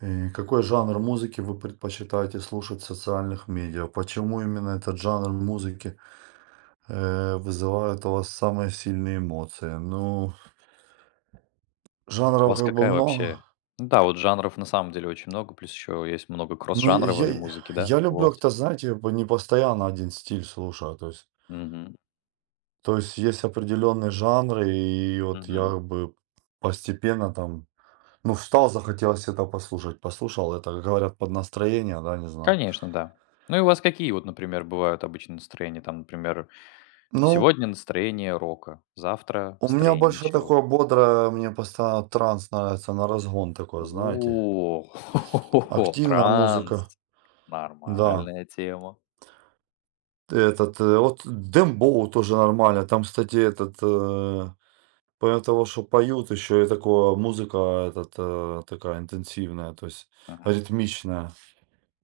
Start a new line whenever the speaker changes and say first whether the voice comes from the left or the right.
right: Какой жанр музыки вы предпочитаете слушать в социальных медиа? Почему именно этот жанр музыки вызывает у вас самые сильные эмоции? Ну,
left: У
right: жанров
left: вас
right: как бы
left: какая вообще?
right: много.
left: Ну да, вот жанров на самом деле очень много, плюс еще есть много
right: Ну, я,
left: кросс-жанровой
right: я
left: музыки, да,
right: я
left: у
right: люблю
left: вас?
right: как-то, знаете, как бы не постоянно один стиль слушаю. То есть,
left: Мгм,
right: то есть есть определенные жанры, и вот
left: мгм.
right: я как бы постепенно там, ну, встал, захотелось это послушать. Послушал это, как говорят, под настроение, да, не знаю.
left: Конечно, да. Ну и у вас какие вот, например, бывают обычно настроения? Там, например,
right: Ну,
left: сегодня настроение рока, завтра
right: у меня
left: настроение
right: больше
left: чего?
right: такое бодрое, мне постоянно транс нравится, на разгон такое, знаете.
left: О,
right: Активная
left: транс.
right: музыка, да.
left: Нормальная тема.
right: Вот дембоу тоже нормально. Там, кстати, помимо того, что поют, еще и такое музыка такая интенсивная, то есть
left: Мгм.
right: ритмичная.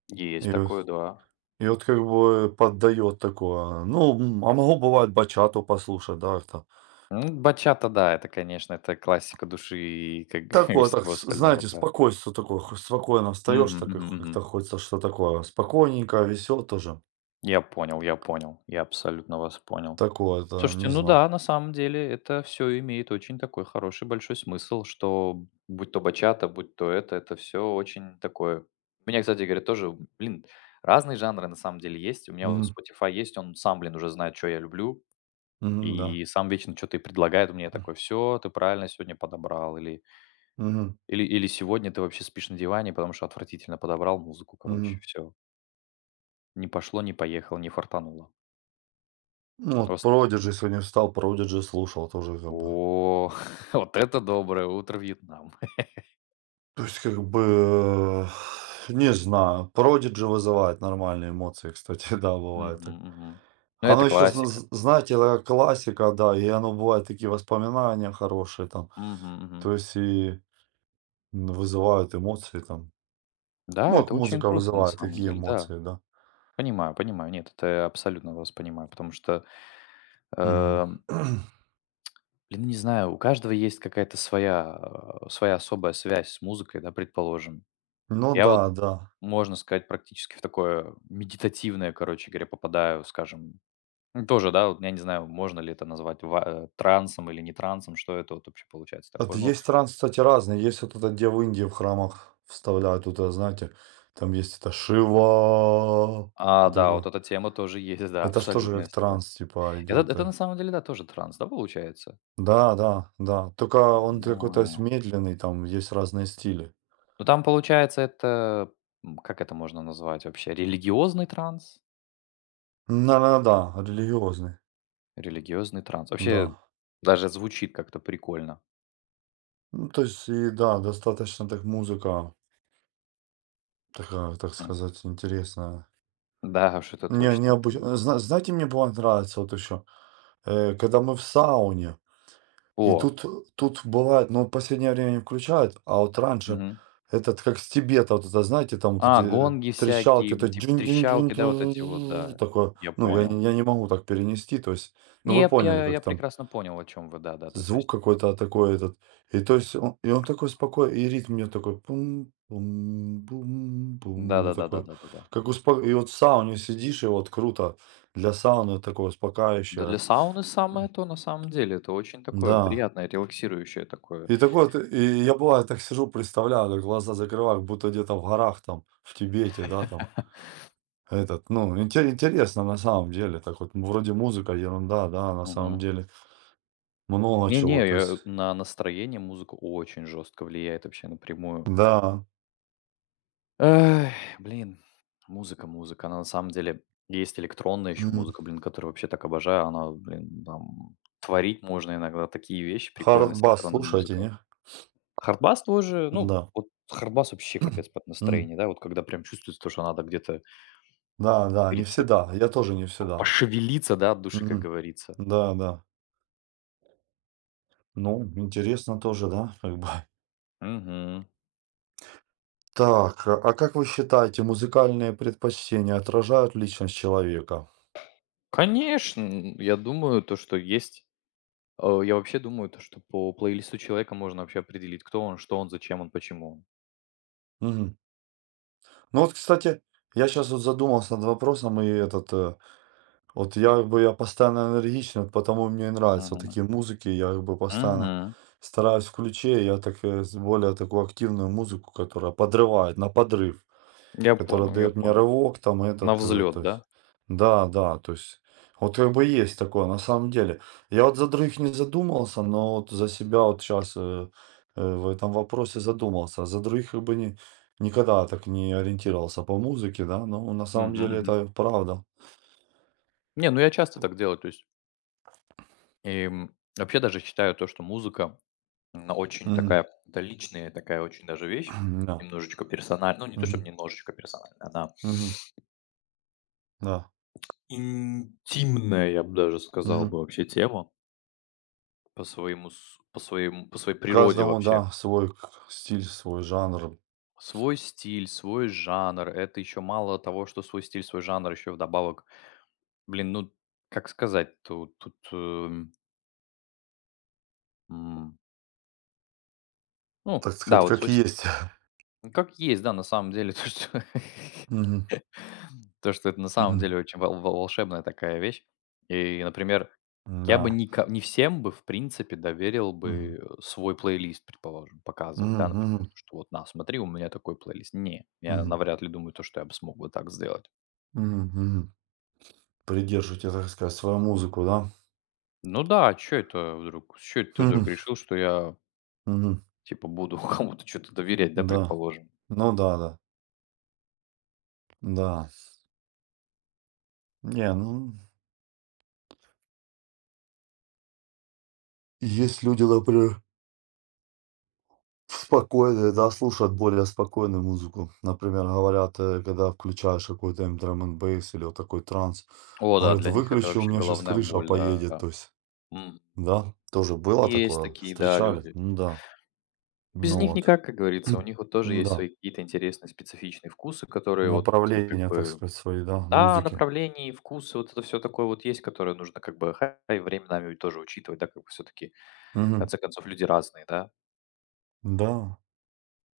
left: Есть
right: И, вот
left: такое, да.
right: и вот как бы поддает такое. Ну, а могу бывает бачату послушать, да, там.
left: Ну, бачата, да, это, конечно, это классика души и как бы
right: Такое, так,
left: всего
right: с
left: остального,
right: знаете,
left: да.
right: спокойствие такое, хо спокойно встаешь,
left: Мгм,
right: так и
left: мгм,
right: хо
left: мгм.
right: как-то хочется что такое спокойненько, весело тоже.
left: Я понял, я понял. Я абсолютно вас понял.
right: Такое, это
left: Слушайте,
right: не
left: ну
right: знаю.
left: да, на самом деле это все имеет очень такой хороший большой смысл, что будь то бачата, будь то это все очень такое. У меня, кстати говоря, тоже, блин, разные жанры на самом деле есть. У меня вот
right: Мгм,
left: Spotify есть, он сам, блин, уже знает, что я люблю.
right: мгм, да.
left: И сам вечно что-то и предлагает мне такой: все, ты правильно сегодня подобрал. Или,
right: Мгм,
left: или сегодня ты вообще спишь на диване, потому что отвратительно подобрал музыку, короче,
right: мгм.
left: все. Не пошло, не поехало, не фартануло.
right: Ну, вот Продиджи сегодня встал, Продиджи слушал тоже как бы.
left: О, вот это доброе утро, Вьетнам.
right: То есть как бы, не знаю, Продиджи вызывает нормальные эмоции, кстати, да, бывает
left: Мгм,
right: так.
left: мгм. Ну, это
right: Оно еще,
left: классика.
right: знаете, такая классика, да, и оно бывает такие воспоминания хорошие там,
left: Мгм, мгм.
right: то есть и вызывают эмоции там.
left: Да,
right: Ну, как
left: это очень
right: музыка
left: круто на
right: вызывает
left: самом
right: такие
left: деле, да.
right: эмоции, да.
left: Понимаю, понимаю. Нет, это я абсолютно вас понимаю, потому что,
right: Мгм.
left: э, блин, не знаю, у каждого есть какая-то своя, своя особая связь с музыкой, да, предположим.
right: Ну
left: Я
right: да,
left: вот,
right: да.
left: можно сказать, практически в такое медитативное, короче говоря, попадаю, скажем. Ну, тоже, да, вот я не знаю, можно ли это назвать трансом или не трансом, что это вот вообще получается такое.
right: Это
left: Ну.
right: есть транс, кстати, разные. Есть вот это, где в Индии в храмах вставляют, вот это, знаете, там есть это Шива,
left: А,
right: вот
left: да, вот
right: такое.
left: эта тема тоже есть, да,
right: Это что же
left: абсолютно,
right: тоже
left: я
right: как
left: согласен.
right: транс, типа,
left: Это
right: идет.
left: это
right: э.
left: на самом деле, да, тоже транс, да, получается?
right: Да, да, да. Только он какой-то
left: Ну,
right: медленный, там есть разные стили.
left: ну, там получается это, как это можно назвать вообще, религиозный транс?
right: Да, да, да, религиозный,
left: Религиозный транс. Вообще
right: да.
left: даже звучит как-то прикольно.
right: Ну, то есть, и да, достаточно так музыка такая, так
left: М.
right: сказать, интересная.
left: Да уж, это
right: Не,
left: точно, да.
right: необычно. Знаете, мне было нравится вот еще, когда мы в сауне, и
left: О,
right: тут бывает, ну, в последнее время не включают, а вот раньше
left: мгм.
right: как с Тибета, вот это, знаете, там вот
left: А,
right: эти
left: гонги
right: трещалки,
left: всякие,
right: вот
left: м,
right: эти
left: типа
right: джин джин
left: трещалки, да, вот эти вот,
right: джин
left: да,
right: такое.
left: я
right: Ну, я
left: понял.
right: не я не могу так перенести, то есть, ну,
left: Не,
right: вы
left: я
right: поняли,
left: я
right: как
left: я
right: там
left: прекрасно понял, о чем вы, да-да, то есть
right: звук какой-то такой этот. И то есть он такой споко и ритм у него такой пум пум пум пум. И такой,
left: да-да-да-да-да-да-да.
right: как успо и вот в сауне сидишь, и вот круто. Для сауны такое
left: Да, для
right: успокаивающее.
left: сауны самое то, на самом деле. Это очень такое
right: Да.
left: приятное, релаксирующее такое.
right: И такой вот, и я бывает так сижу, представляю, так глаза закрываю, как будто где-то в горах там, в Тибете, да, там, ну, интересно на самом деле, так вот, вроде музыка, ерунда, да, на самом
left: Мгм.
right: деле много чего,
left: Не-не,
right: то
left: я
right: есть,
left: на настроение музыка очень жестко влияет вообще напрямую.
right: да,
left: Эх, блин, музыка, музыка. Она на самом деле есть электронная еще
right: мгм.
left: музыка, блин, которую вообще так обожаю. Она, блин, там творить можно иногда такие вещи прикольные
right: Hard
left: с
right: bass
left: электронной музыкой.
right: не?
left: Хардбас тоже, ну,
right: Да.
left: вот хардбас вообще капец под
right: Мгм.
left: настроение, да, вот когда прям чувствуется то, что надо где-то, как
right: Да, да, не
left: говорится,
right: всегда. Я тоже не всегда.
left: пошевелиться, да, от души, как
right: Мгм.
left: говорится.
right: Да, да. Ну, интересно тоже, да, как бы.
left: Мгм.
right: Так, а как вы считаете, музыкальные предпочтения отражают личность человека?
left: Конечно, н я думаю, то, что есть я вообще думаю, то, что по плейлисту человека можно вообще определить, кто он, что он, зачем он, почему он.
right: Мгм. Ну вот, кстати, я сейчас вот задумался над вопросом, и вот я как бы я постоянно энергичный, вот потому мне и нравятся вот
left: Мгм.
right: такие музыки, я как бы постоянно
left: Мгм.
right: стараюсь включить, я так более такую активную музыку, которая подрывает, на подрыв.
left: Я
right: Который
left: понял, я
right: дает мне
left: понял.
right: рывок, там
left: На взлет,
right: то есть,
left: да?
right: да, да, то есть, вот как бы есть такое, на самом деле. Я вот за других не задумался, но вот за себя вот сейчас в этом вопросе задумался. За других как бы не, никогда так не ориентировался по музыке, да, но на самом
left: Мгм,
right: деле
left: мгм.
right: это правда.
left: Не, ну я часто так делаю, то есть, вообще даже считаю то, что музыка, она очень
right: Мгм.
left: такая, это личная такая очень даже вещь,
right: Да.
left: немножечко персональная, ну, не то, чтобы
right: Мгм.
left: немножечко персональная, она
right: Мгм. Да.
left: интимная, я бы даже сказал бы,
right: Мгм.
left: вообще тема. По своему по своей природе
right: Каждому,
left: вообще.
right: да, свой стиль, свой жанр,
left: Свой стиль, свой жанр. Это еще мало того, что свой стиль, свой жанр, еще вдобавок, блин, ну, как сказать, м, ну
right: так
left: да,
right: сказать,
left: вот
right: как
left: свой с
right: есть.
left: как есть, да, на самом деле, то, что
right: Мгм.
left: то, что это на самом
right: Мгм.
left: деле очень волшебная такая вещь. И, например, я бы
right: Да.
left: ника не всем бы, в принципе, доверил бы,
right: Мгм.
left: свой плейлист, предположим, показывать,
right: Мгм.
left: да, например, то,
right: Мгм.
left: что вот: "На, смотри, у меня такой плейлист". Не, я
right: Мгм.
left: навряд ли думаю, то, что я бы смог бы так сделать.
right: Мгм, мгм. Придерживаете, так сказать, свою музыку, да?
left: Ну да, что это вдруг? Что это ты вдруг
right: Мгм,
left: решил, что я,
right: мгм.
left: типа, буду кому-то что то доверять, да,
right: Да.
left: предположим?
right: Ну да, да. Да. Не, ну, есть люди, например, спокойные, да, слушают более спокойную музыку. Например, говорят, когда включаешь какой-то им драм энд бейс или вот такой транс,
left: О да,
right: говорят,
left: для них это
right: выключи, у
left: вообще
right: меня сейчас
left: головная
right: крыша
left: боль,
right: поедет,
left: да.
right: то есть,
left: М.
right: да, тоже было
left: Есть
right: такое,
left: такие, да,
right: встречали,
left: люди.
right: ну да,
left: Без
right: ну
left: них
right: вот,
left: никак, как говорится. У них вот тоже есть
right: да,
left: свои какие-то интересные специфичные вкусы, которые вот, как
right: направления, так
left: бы,
right: сказать, свои, да,
left: да,
right: музыки.
left: направлений, вкусы, вот это все такое вот есть, которое нужно как бы ха и временами ведь тоже учитывать, да, как бы всё-таки, в
right: Мгм.
left: конце концов, люди разные, да.
right: Да.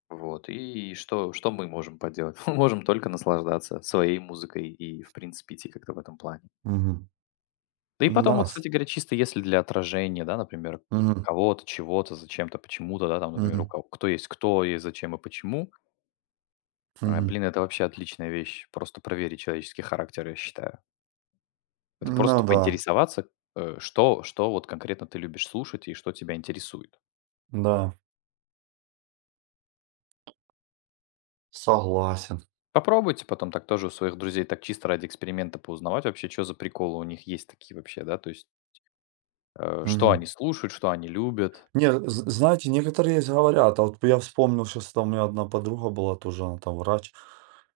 left: Вот, и что мы можем поделать? Мы можем только наслаждаться своей музыкой и, в принципе, идти как-то в этом плане.
right: Мгм.
left: Да и потом,
right: Да,
left: вот,
right: с
left: кстати говоря, чисто если для отражения, да, например,
right: мгм,
left: кого-то, чего-то, зачем-то, почему-то, да, там, например, у
right: мгм,
left: кого кто, есть зачем и почему. А,
right: мгм.
left: блин, это вообще отличная вещь. Просто проверить человеческий характер, я считаю. Это
right: Ну
left: просто
right: да,
left: поинтересоваться, что вот конкретно ты любишь слушать и что тебя интересует.
right: да, согласен.
left: Попробуйте потом так тоже у своих друзей так чисто ради эксперимента поузнавать вообще, что за приколы у них есть такие вообще, да, то есть что
right: Мгм.
left: они слушают, что они любят.
right: Не, з знаете, некоторые есть говорят, а вот я вспомнил, сейчас там у меня одна подруга была тоже, она там врач.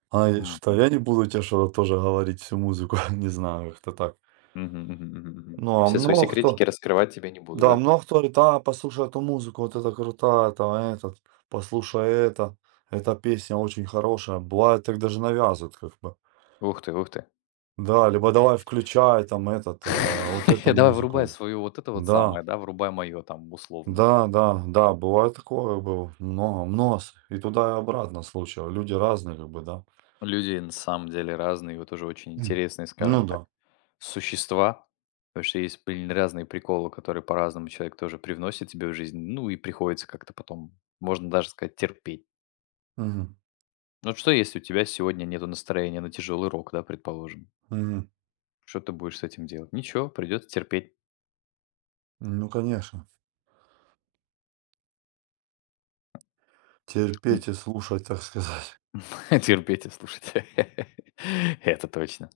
right: Она и что:
left: Мгм.
right: "Я не буду тебе что-то тоже говорить, всю музыку". Не знаю, как-то так.
left: Мгм, мгм, мгм, мгм.
right: Ну, а
left: Все свои
right: много
left: секретики
right: кто
left: раскрывать тебе не буду,
right: да,
left: да?
right: много кто говорит: "А, послушай эту музыку, вот это крутая, там послушай это, эта песня очень хорошая". Бывает, так даже навязывают как бы.
left: Ух ты, ух ты.
right: Да, либо давай включай там вот эту
left: Давай врубай
right: музыку.
left: свою вот это вот
right: Да,
left: самое, да, врубай мое там условно.
right: да, да, да, бывает такое, было много, и туда и обратно случаев. Люди разные, как бы, да.
left: Люди на самом деле разные, вот тоже очень
right: М.
left: интересные, скажем
right: Ну
left: так,
right: да.
left: существа, потому что есть, блин, разные приколы, которые по-разному человек тоже привносит тебе в жизнь, ну и приходится как-то потом, можно даже сказать, терпеть.
right: Мгм.
left: Вот что, если у тебя сегодня нету настроения на тяжелый рок, да, предположим?
right: Мгм.
left: Что ты будешь с этим делать? Ничего, придется терпеть.
right: Ну, конечно.
left: М,
right: Терпеть и слушать, так сказать.
left: терпеть и слушать. Это точно.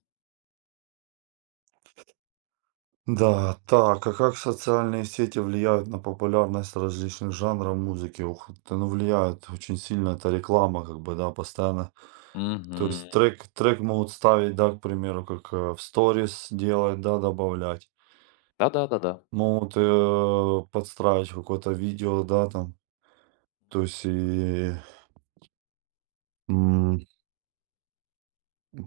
right: Да, так, а как социальные сети влияют на популярность различных жанров музыки? Ух ты, ну влияют очень сильно, это реклама, как бы, да, постоянно. То
left: Мгм.
right: есть трек могут ставить, да, к примеру, как, в сторис делать, да, добавлять.
left: Да-да-да-да.
right: Могут, подстраивать какое-то видео, да, там. То есть и, м,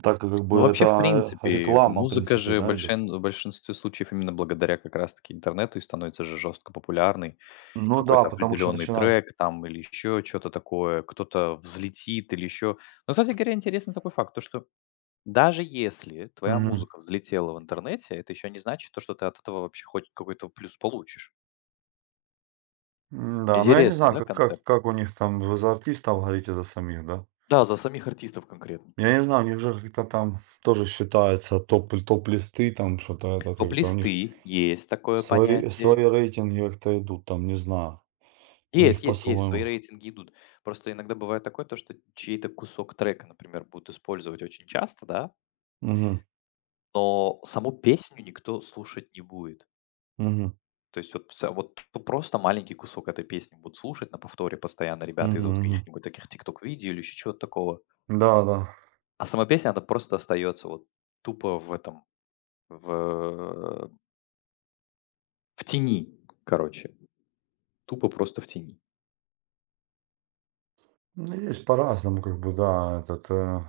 right: так как
left: Ну,
right: бы
left: вообще, в
right: это
left: принципе,
right: реклама, в
left: музыка
right: принципе,
left: же
right: да, идет.
left: большин в большинстве случаев именно благодаря как раз таки интернету и становится же жестко популярной.
right: Ну да,
left: Какой-то
right: потому что
left: определенный
right: начинают
left: трек там или еще что то такое, кто-то взлетит или еще. Но, кстати говоря, интересный такой факт, то что даже если твоя
right: мгм.
left: музыка взлетела в интернете, это еще не значит то, что ты от этого вообще хоть какой-то плюс получишь.
right: М-да, но я не
left: Интересный,
right: знаю,
left: да,
right: как как
left: концепт?
right: как у них там, вы за артистов говорите, за самих, да?
left: Да, за самих артистов конкретно.
right: Я не знаю, у них же как-то там тоже считается топ-листы, там что-то это как-то у них с
left: Топ-листы, есть такое
right: свои
left: понятие.
right: свои рейтинги как-то идут, там, не знаю. У
left: Есть,
right: них
left: есть, есть, свои
right: по-своему.
left: рейтинги идут. Просто иногда бывает такое, то, что чей-то кусок трека, например, будут использовать очень часто, да,
right: Мгм.
left: но саму песню никто слушать не будет.
right: Мгм.
left: То есть вот, просто маленький кусок этой песни будут слушать на повторе постоянно ребята
right: Мгм.
left: из вот
right: Мгм.
left: каких-нибудь таких тикток-видео или еще чего-то такого.
right: Да, да.
left: А сама песня, она просто остается вот тупо в этом, в, в тени, короче. Тупо просто в тени.
right: Ну, есть по-разному, как бы, да, этот, э.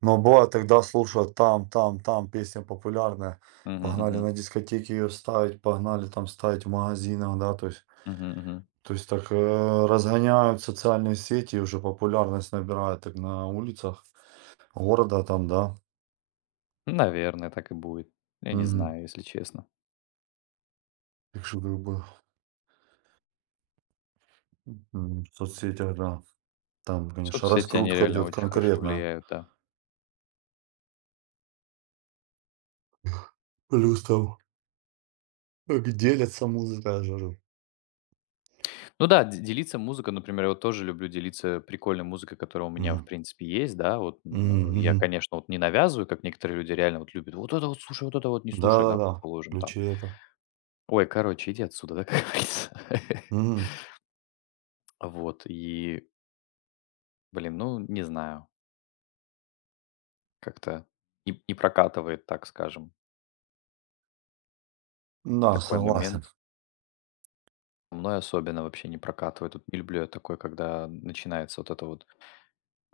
right: Но бывает, тогда слушают там, там, там, песня популярная,
left: Мгм,
right: погнали
left: мгм,
right: на дискотеке ее ставить, погнали там ставить в магазинах, да, то есть
left: мгм, мгм.
right: то есть так, разгоняют социальные сети, и уже популярность набирают так на улицах города там, да.
left: Наверное, так и будет. Я не
right: Мгм.
left: знаю, если честно.
right: Так что как бы, в соцсетях, да, там, конечно,
left: Соцсети, они
right: раскрутка
left: реально
right: идет
left: очень хорошо
right: конкретная.
left: влияют, да.
right: Плюс там как делятся музыкой, я же говорю.
left: Ну да, де делиться музыкой, например, я вот тоже люблю делиться прикольной музыкой, которая у меня, в
right: Мгм.
left: принципе, есть, да. Вот,
right: Мгм,
left: я,
right: мгм.
left: конечно, вот не навязываю, как некоторые люди реально вот любят: "Вот это вот слушай, вот это вот не слушай", да,
right: Да-да-да,
left: положим там.
right: включи это.
left: Ой, короче, иди отсюда, да, как говорится.
right: Мгм.
left: Вот и, блин, ну, не знаю, как-то не прокатывает, так скажем,
right: Да,
left: такой
right: согласен.
left: момент. Мной особенно вообще не прокатывает. Вот не люблю я такое, когда начинается вот это вот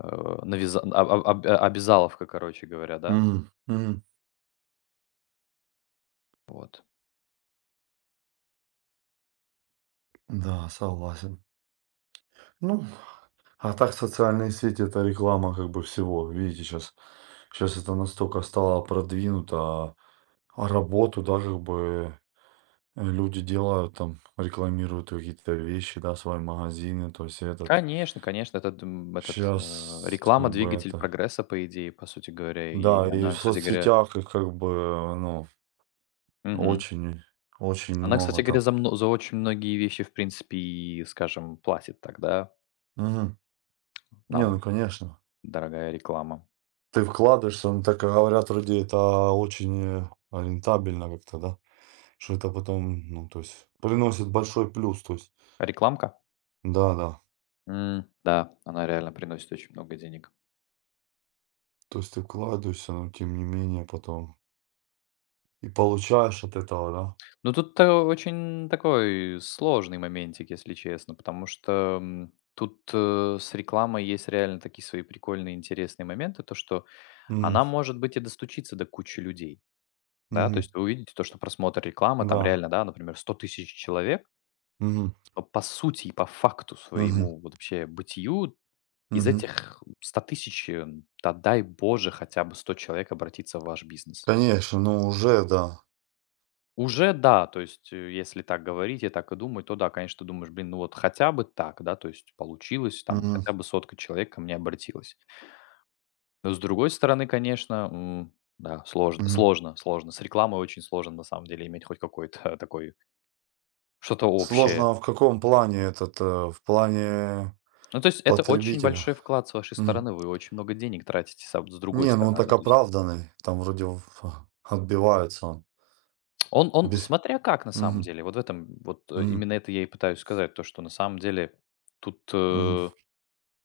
left: Э, навяза об об об обязаловка, короче говоря, да?
right: Мгм, мгм.
left: Вот.
right: Да, согласен. Ну, а так социальные сети — это реклама как бы всего. Видите, сейчас, сейчас это настолько стало продвинуто, а работу, да, как бы, люди делают там, рекламируют какие-то вещи, да, свои магазины, то есть этот.
left: Конечно, конечно, этот, м, этот, э,
right: Сейчас
left: реклама —
right: как бы
left: двигатель
right: это
left: прогресса, по идее, по сути говоря. И
right: да, и
left: она,
right: в
left: кстати говоря,
right: соцсетях, и как бы, ну
left: мгм.
right: очень, очень
left: Она, кстати
right: много
left: говоря,
right: там.
left: за очень многие вещи, в принципе, и, скажем, платит тогда
right: Мгм. Не, ну
left: нам,
right: конечно.
left: дорогая реклама.
right: Ты вкладываешься, ну так говорят, вроде это очень рентабельно как-то, да? Что это потом, ну то есть, приносит большой плюс, то есть,
left: Рекламка?
right: да-да.
left: М, да, она реально приносит очень много денег.
right: То есть ты вкладываешься, но тем не менее потом и получаешь от этого, да?
left: Ну, тут то очень такой сложный моментик, если честно, потому что, тут, с рекламой есть реально такие свои прикольные, интересные моменты, то, что
right: М,
left: она может быть и достучится до кучи людей, да. То
right: мгм.
left: есть вы увидите то, что просмотр рекламы там
right: Да.
left: реально, да, например, 100 тысяч человек,
right: Мгм.
left: но по сути и по факту
right: Мгм.
left: своему вот вообще бытию из
right: Мгм.
left: этих 100 тысяч, да дай боже, хотя бы 100 человек обратится в ваш бизнес.
right: Конечно, ну уже да.
left: Уже да, то есть, если так говорить и так и думать, то да, конечно, ты думаешь, блин, ну вот хотя бы так, да, то есть получилось, там
right: Мгм.
left: хотя бы сотка человек ко мне обратилась. Но с другой стороны, конечно, да,
right: Мгм.
left: сложно. С рекламой очень сложно на самом деле иметь хоть какой-то такой, что-то общее.
right: Сложно в каком плане в плане
left: Ну, то есть это очень
right: потребителя?
left: большой вклад с вашей
right: М.
left: стороны, вы очень много денег тратите с другой
right: Не, ну он
left: стороны, да,
right: так
left: то есть
right: оправданный, там вроде в отбивается он.
left: он,
right: Без
left: смотря как на самом
right: мгм,
left: деле, вот в этом, вот э,
right: мгм,
left: именно это я и пытаюсь сказать, то, что на самом деле тут
right: мгм.
left: э,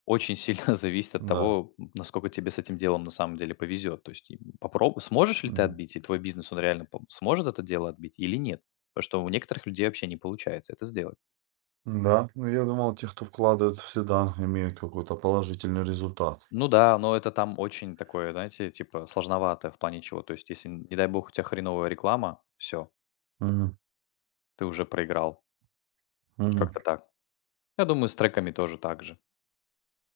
left: очень сильно зависит от
right: Да,
left: того, насколько тебе с этим делом на самом деле повезет. То есть и попроб сможешь ли ты
right: мгм.
left: отбить, и твой бизнес, он реально пом сможет это дело отбить или нет. Потому что у некоторых людей вообще не получается это сделать.
right: Да, ну я думал, те, кто вкладывает, всегда имеют какой-то положительный результат.
left: Ну да, но это там очень такое, знаете, типа сложновато в плане чего. То есть если, не дай бог, у тебя хреновая реклама, все,
right: Мгм,
left: ты уже проиграл.
right: мгм.
left: Как-то так. Я думаю, с треками тоже так же.